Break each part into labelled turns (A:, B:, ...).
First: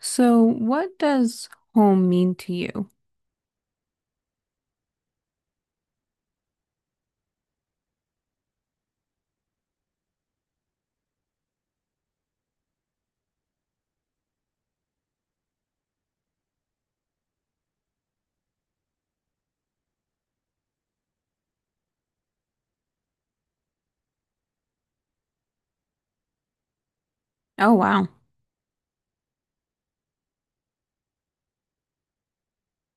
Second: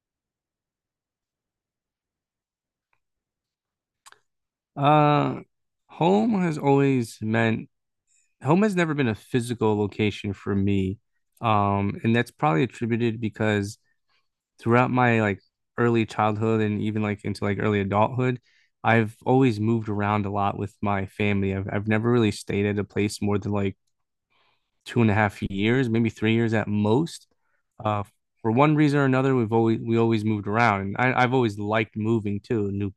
A: So, what does home mean to you?
B: Uh, home has always meant Home has never been a physical location for me. And that's probably attributed because throughout my like early childhood and even like into like early adulthood, I've always moved around a lot with my family. I've never really stayed at a place more than like 2.5 years, maybe 3 years at most.
A: Oh,
B: Uh,
A: wow.
B: for one reason or another, we always moved around, and I've always liked moving too.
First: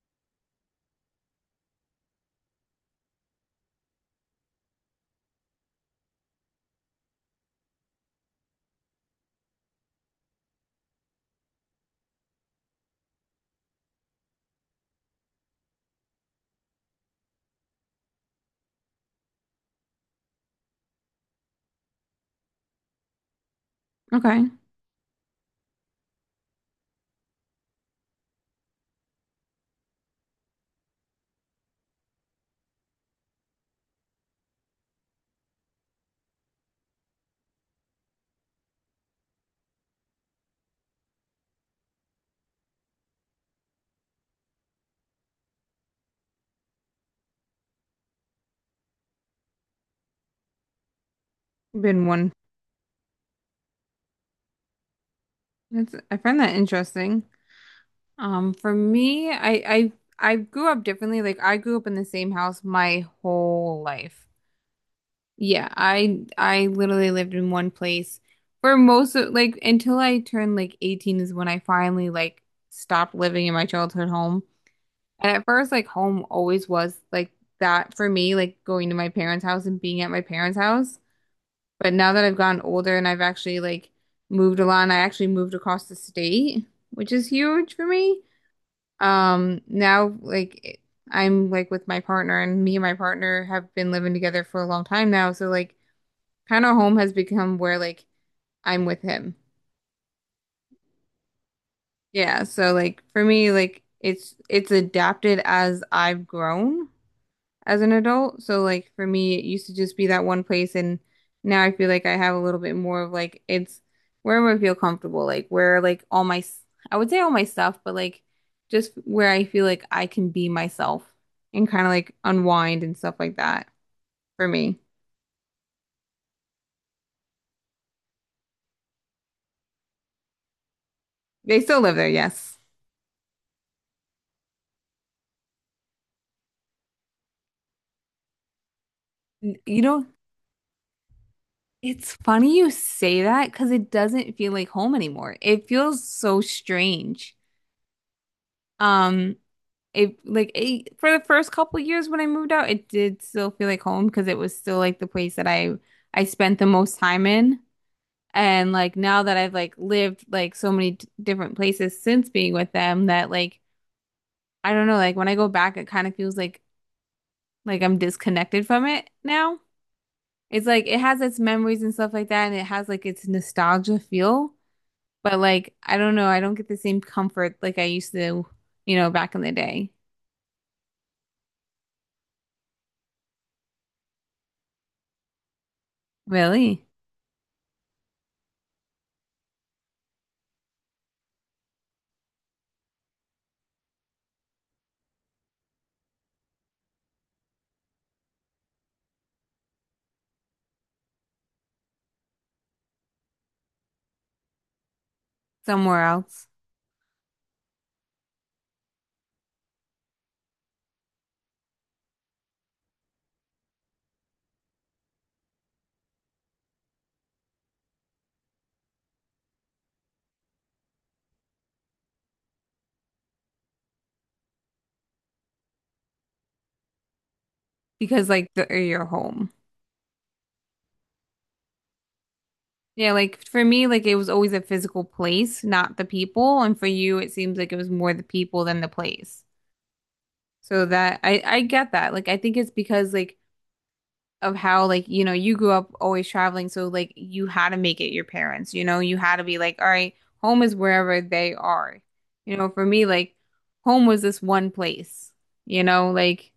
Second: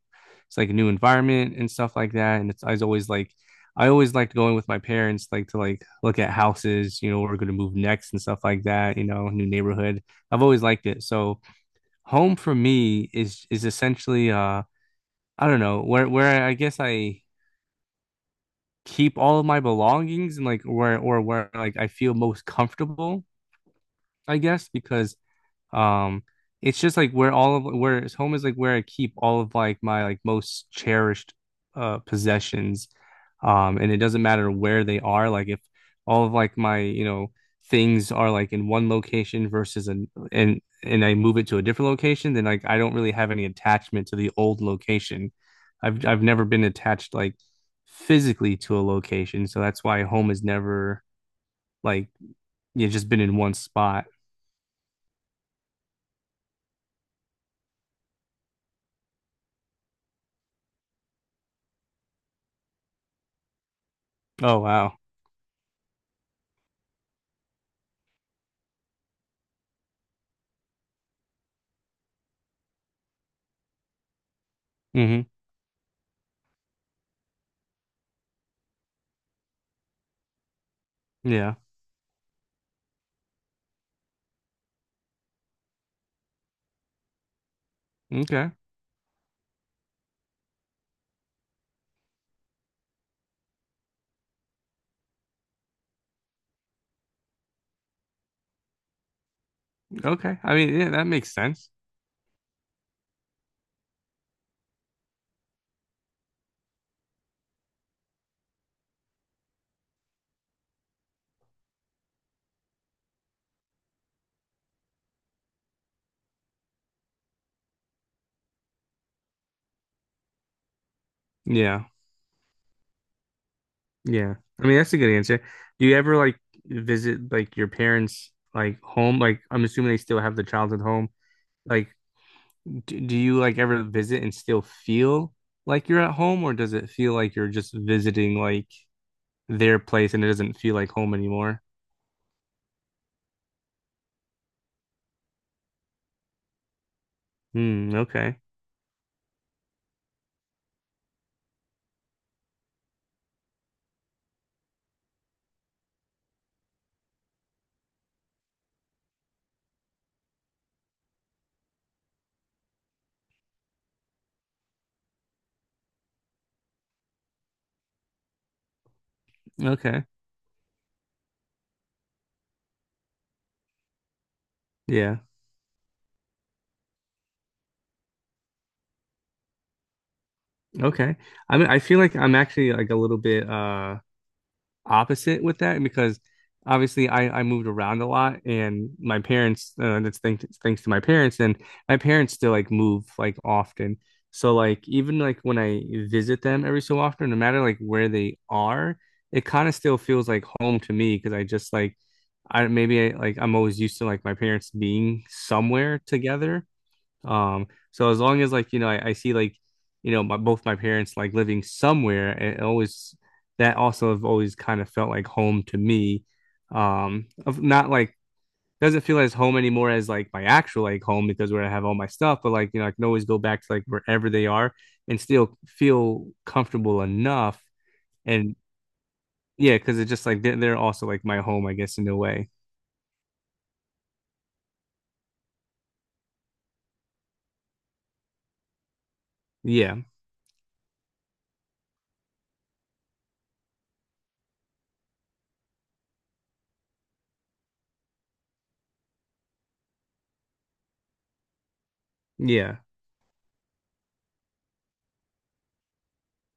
B: It's like a new environment and stuff like that. And it's I always liked going with my parents, like to like look at houses, where we're going to move next and stuff like that. New neighborhood. I've always liked it. So home for me is essentially I don't know where I guess I keep all of my belongings and like where like I feel most comfortable I
A: Okay.
B: guess, because um it's just like where all of where it's home is like where I keep all of like my like most cherished possessions. And it doesn't matter where they are. Like if all of like my, things are like in one location versus an and I move it to a different location, then like I don't really have any attachment to the old location. I've never been attached like physically to a location, so that's why home has never
A: Been
B: like
A: one.
B: you just been in one spot.
A: I find that interesting. For me, I grew up differently. Like I grew up in the same house my whole life.
B: Oh wow.
A: Yeah, I literally lived in one place for most of like until I turned like 18 is when I finally like stopped living in my childhood home.
B: Hmm.
A: And at first, like home always was like that for me, like going to my parents' house and being at my parents' house.
B: Yeah.
A: But now that I've gotten older and I've actually like moved a lot, and I actually moved across the state, which is huge for me.
B: Okay.
A: Now like I'm like with my partner, and me and my partner have been living together for a long time now. So like, kind of home has become where like I'm with him.
B: Okay. I mean, yeah, that makes sense.
A: Yeah. So like for me, like it's adapted as I've grown. As an adult. So like for me, it used to just be that one place and now I feel like I have a little bit more of like it's wherever I feel comfortable, like where like I would say all my stuff, but like just where I feel like I can be myself and
B: Yeah.
A: kind of like unwind and stuff like that
B: Yeah.
A: for
B: I mean,
A: me.
B: that's a good answer. Do you ever like visit like your parents' like home? Like, I'm assuming they still have the childhood home.
A: They still
B: Like,
A: live there, yes.
B: do you like ever visit and still feel like you're at home, or does it feel like you're just visiting like their
A: You know,
B: place and it doesn't feel like home anymore?
A: it's funny you say that because it doesn't feel like home anymore. It feels so strange.
B: Hmm. Okay.
A: Um, it like it, for the first couple years when I moved out, it did still feel like home because it was still like the place that I spent the most time in. And like now that I've like lived like so many d different places since being with them that like I don't know, like when I go back, it kind of feels like I'm disconnected from it now.
B: Okay.
A: It's like it has its memories and stuff like that, and it has like its nostalgia feel,
B: Yeah.
A: but like I don't know, I don't get the same comfort like I used to, you know, back in the day.
B: Okay. I mean, I feel like I'm actually like a little bit opposite with that because
A: Really?
B: obviously I moved around a lot and my parents that's thanks to my parents and my parents still like move like often, so like even like when I visit them every so often, no matter like where they are, it kind of still feels like home to me because I just like I maybe I, like I'm always used to like my parents being somewhere
A: Somewhere else?
B: together, so as long as like, I see like, my both my parents like living somewhere, it always that also have always kind of felt like home to me. Of not like doesn't feel as home anymore as like my actual like home because where I have all my stuff, but like, I can always go back to like wherever they are and still feel comfortable enough.
A: Because like
B: And
A: the or your home.
B: yeah, because it's just like they're also like my home, I guess, in a way.
A: Yeah, like for me, like it was always a physical place, not the people. And for you, it seems like it was more the people than the place.
B: Yeah.
A: So that I get that. Like I think it's because like of how like you know you grew up always traveling, so like you had to make it your parents. You know, you had to be like, all right, home is wherever they are. You know,
B: Yeah.
A: for me, like home was this one place. You know, like.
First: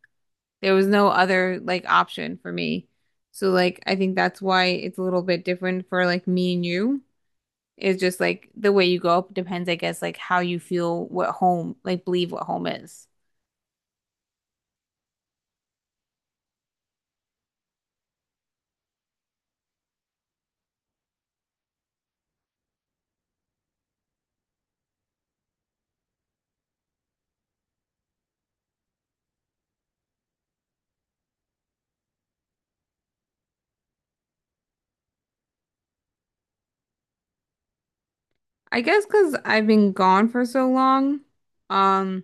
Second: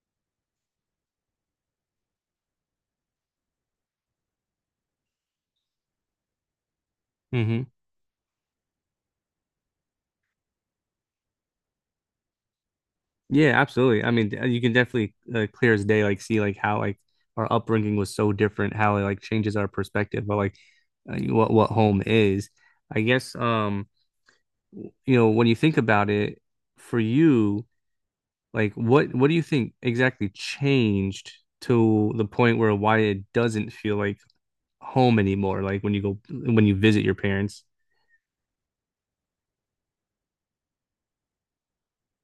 A: There was no other like option for me. So like I think that's why it's a little bit different for like me and you.
B: Hmm.
A: It's just like the way you grow up depends, I guess, like how you feel what home, like believe what home is.
B: Yeah, absolutely. I mean, you can definitely clear as day, like see like how like our upbringing was so different, how it like changes our perspective, but like what home is. I guess you know when you think about it, for you, like what do you think exactly changed to the point where why it doesn't feel like home anymore? Like when you visit your parents.
A: I guess because I've been gone for so long, um,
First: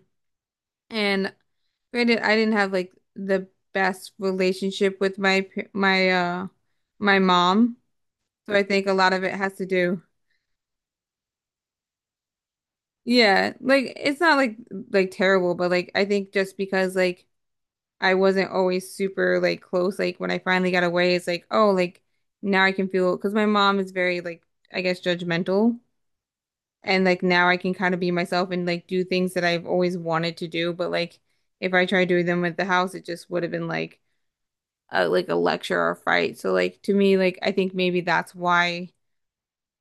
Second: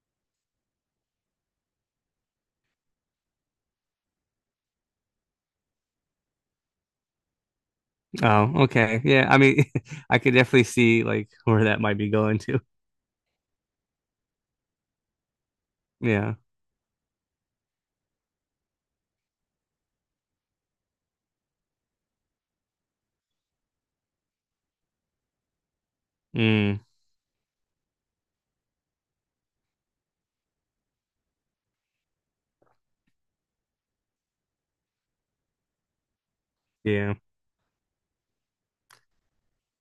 A: and granted, I didn't have like the best relationship with my pa- my my mom, so I
B: Oh,
A: think a
B: okay.
A: lot of
B: Yeah,
A: it
B: I
A: has to
B: mean,
A: do.
B: I could definitely see like where that might be going to.
A: Yeah, like it's not like like terrible, but like I think
B: Yeah.
A: just because like I wasn't always super like close. Like when I finally got away, it's like, oh, like now I can feel because my mom is very like I guess judgmental,
B: Mm,
A: and like now I can kind of be myself and like do things that I've always wanted to do. But like if I tried doing them at the house, it just would have been like a lecture or a fight. So like to
B: yeah.
A: me, like I think maybe that's why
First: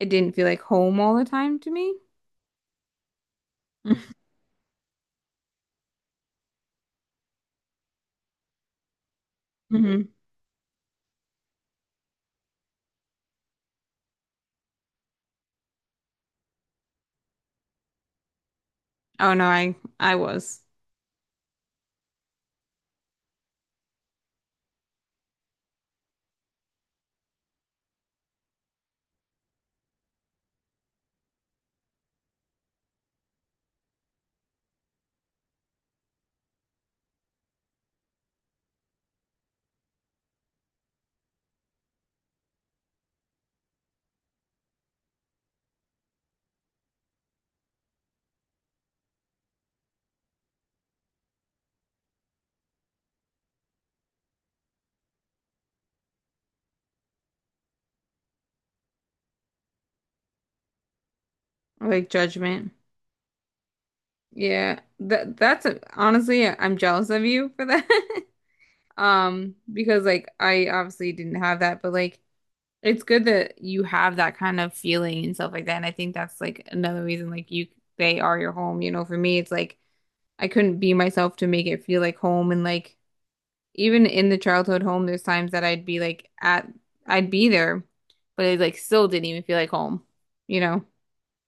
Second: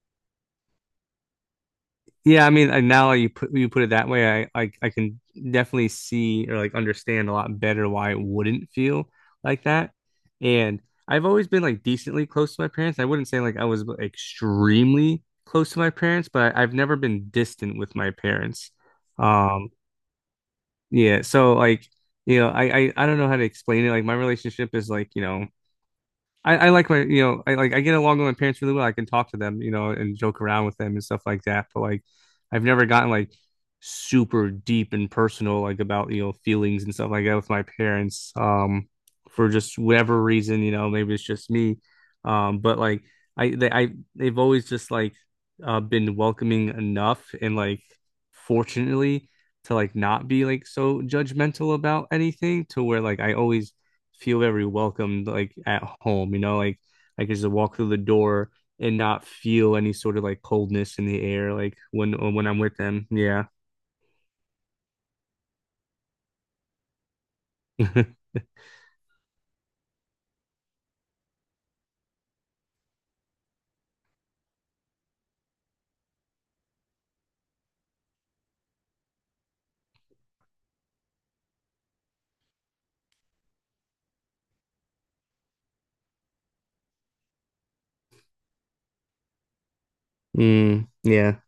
A: it didn't feel like home all the time to me.
B: Yeah, I mean, now you put it that way, I can definitely see or like understand a lot better why it wouldn't feel like that.
A: Hmm.
B: And I've always been like decently close to my parents. I wouldn't say like I was extremely close to my parents, but I've never been distant with my parents.
A: Oh no,
B: Um,
A: I was
B: yeah, so like I don't know how to explain it. Like my relationship is like I like my, I get along with my parents really well. I can talk to them, and joke around with them and stuff like that. But like, I've never gotten like super deep and personal, like about feelings and stuff like that with my parents. For just whatever reason, maybe it's just me. But like I, they, I, they've always just like been welcoming enough and like fortunately to like not be like so judgmental about anything to where like I always feel very welcomed like at home, like I could just walk through the door and not feel any sort of like coldness in the air like
A: like
B: when I'm
A: judgment.
B: with them. Yeah.
A: Yeah, that's a, honestly, I'm jealous of you for that. Because like I obviously didn't have that, but like it's good that you have that kind of feeling and stuff like that. And I think that's like another reason like you they are your home. You know, for me, it's like I couldn't be myself to make it feel like home. And like even in the childhood home, there's times that I'd be there, but it like still didn't even feel like home, you know.
B: Mm, yeah.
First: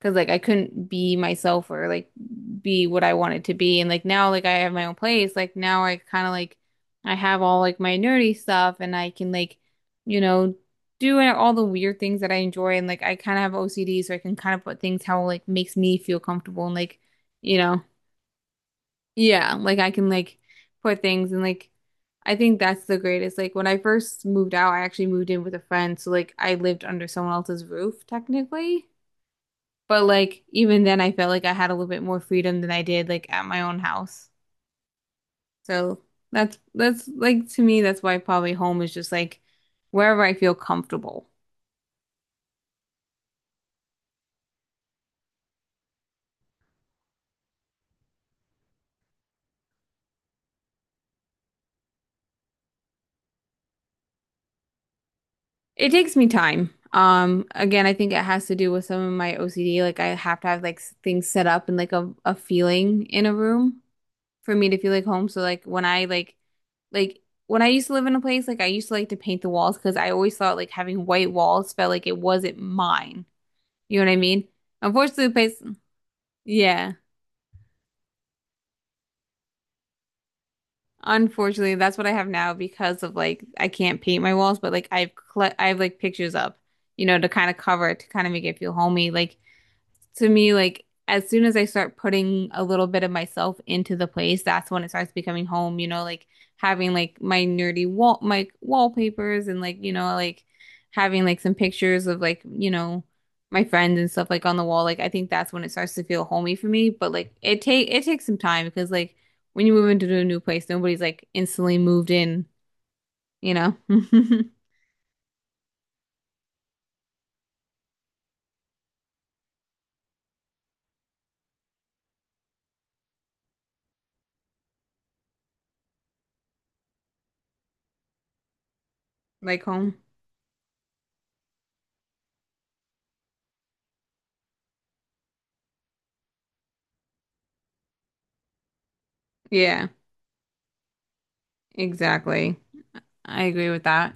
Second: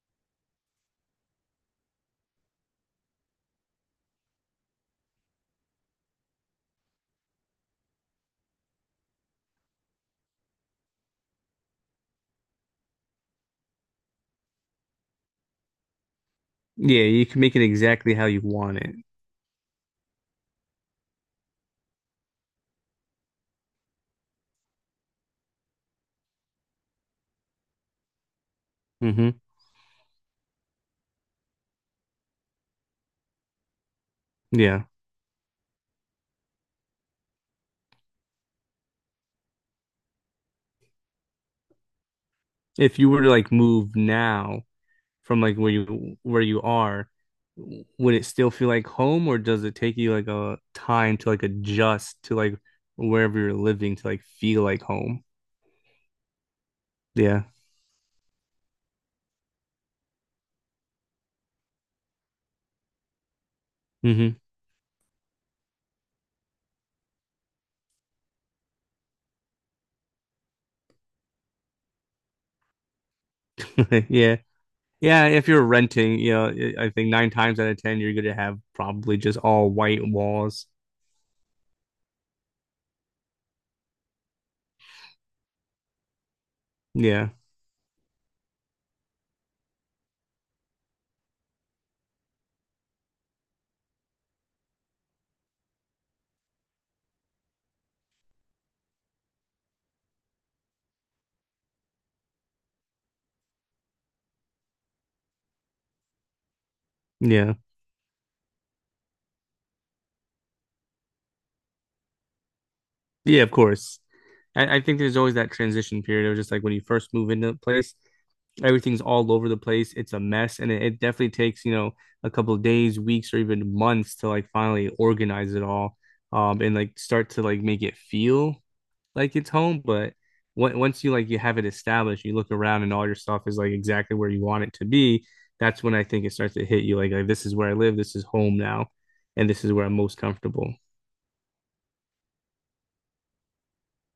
A: Cause like I couldn't be myself or like be what I wanted to be. And like now like I have my own place. Like now I kind of like I have all like my nerdy stuff and I can like, you know, do all the weird things that I enjoy and like I kind of have OCD so I can kind of put things how like makes me feel comfortable and like,
B: Yeah, you can
A: you
B: make it
A: know,
B: exactly how you want it.
A: yeah, like I can like put things and like I think that's the greatest. Like when I first moved out, I actually moved in with a friend, so like I lived under someone else's roof technically.
B: Hmm.
A: But like even then I felt like I had a little bit more freedom than I did like at my own house.
B: Yeah.
A: So that's like to me that's why probably home is just like wherever I feel comfortable.
B: If you were to like move now from like where you are, would it still feel like home or does it take you like a time to like adjust to like wherever you're living to like feel like home?
A: It takes me time.
B: Yeah.
A: Again, I think it has to do with some of my OCD. Like I have to have things set up and like a feeling in a room
B: Hmm.
A: for me to feel like home. So like when I used to live in a place, like I used to like to paint the walls because I always thought like having white walls felt like it wasn't mine. You know what I
B: Yeah.
A: mean? Unfortunately,
B: Yeah,
A: the
B: if
A: place.
B: you're renting, I
A: Yeah.
B: think nine times out of ten, you're gonna have probably just all white walls.
A: Unfortunately, that's what I have now because of like I can't paint my walls, but like I've like pictures up, you know, to
B: Yeah,
A: kind of cover it, to kind of make it feel homey. Like to me, like as soon as I start putting a little bit of myself into the place, that's when it starts becoming home, you know, like having like my wallpapers and like, you know, like having like some pictures of like, you know, my friends and stuff like on the wall. Like I think that's when it starts to feel homey for me. But like
B: yeah,
A: it takes some time because like when you move into a new place, nobody's like instantly moved in,
B: yeah. Of
A: you know,
B: course, I think there's always that transition period of just like when you first move into a place, everything's all over the place. It's a mess, and it definitely takes, a couple of days, weeks, or even months to like finally organize it all, and like start to like make it feel like it's
A: like
B: home,
A: home.
B: but once you have it established, you look around and all your stuff is like exactly where you want it to be. That's when I think it starts to hit you like this is where I live, this is home now, and this is where
A: Yeah,
B: I'm most comfortable.
A: exactly. I agree with that.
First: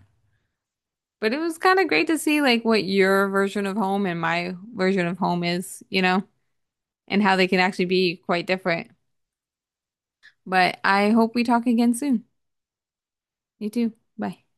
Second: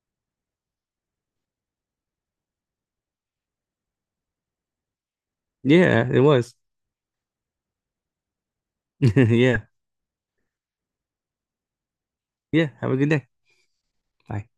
A: But it was kind of great to see like what your version of home and my version of home is, you
B: Yeah, it
A: know,
B: was.
A: and how they can actually be quite different.
B: Yeah.
A: But I hope we talk again soon.
B: Yeah. Have a good day.
A: You too. Bye.
B: Bye.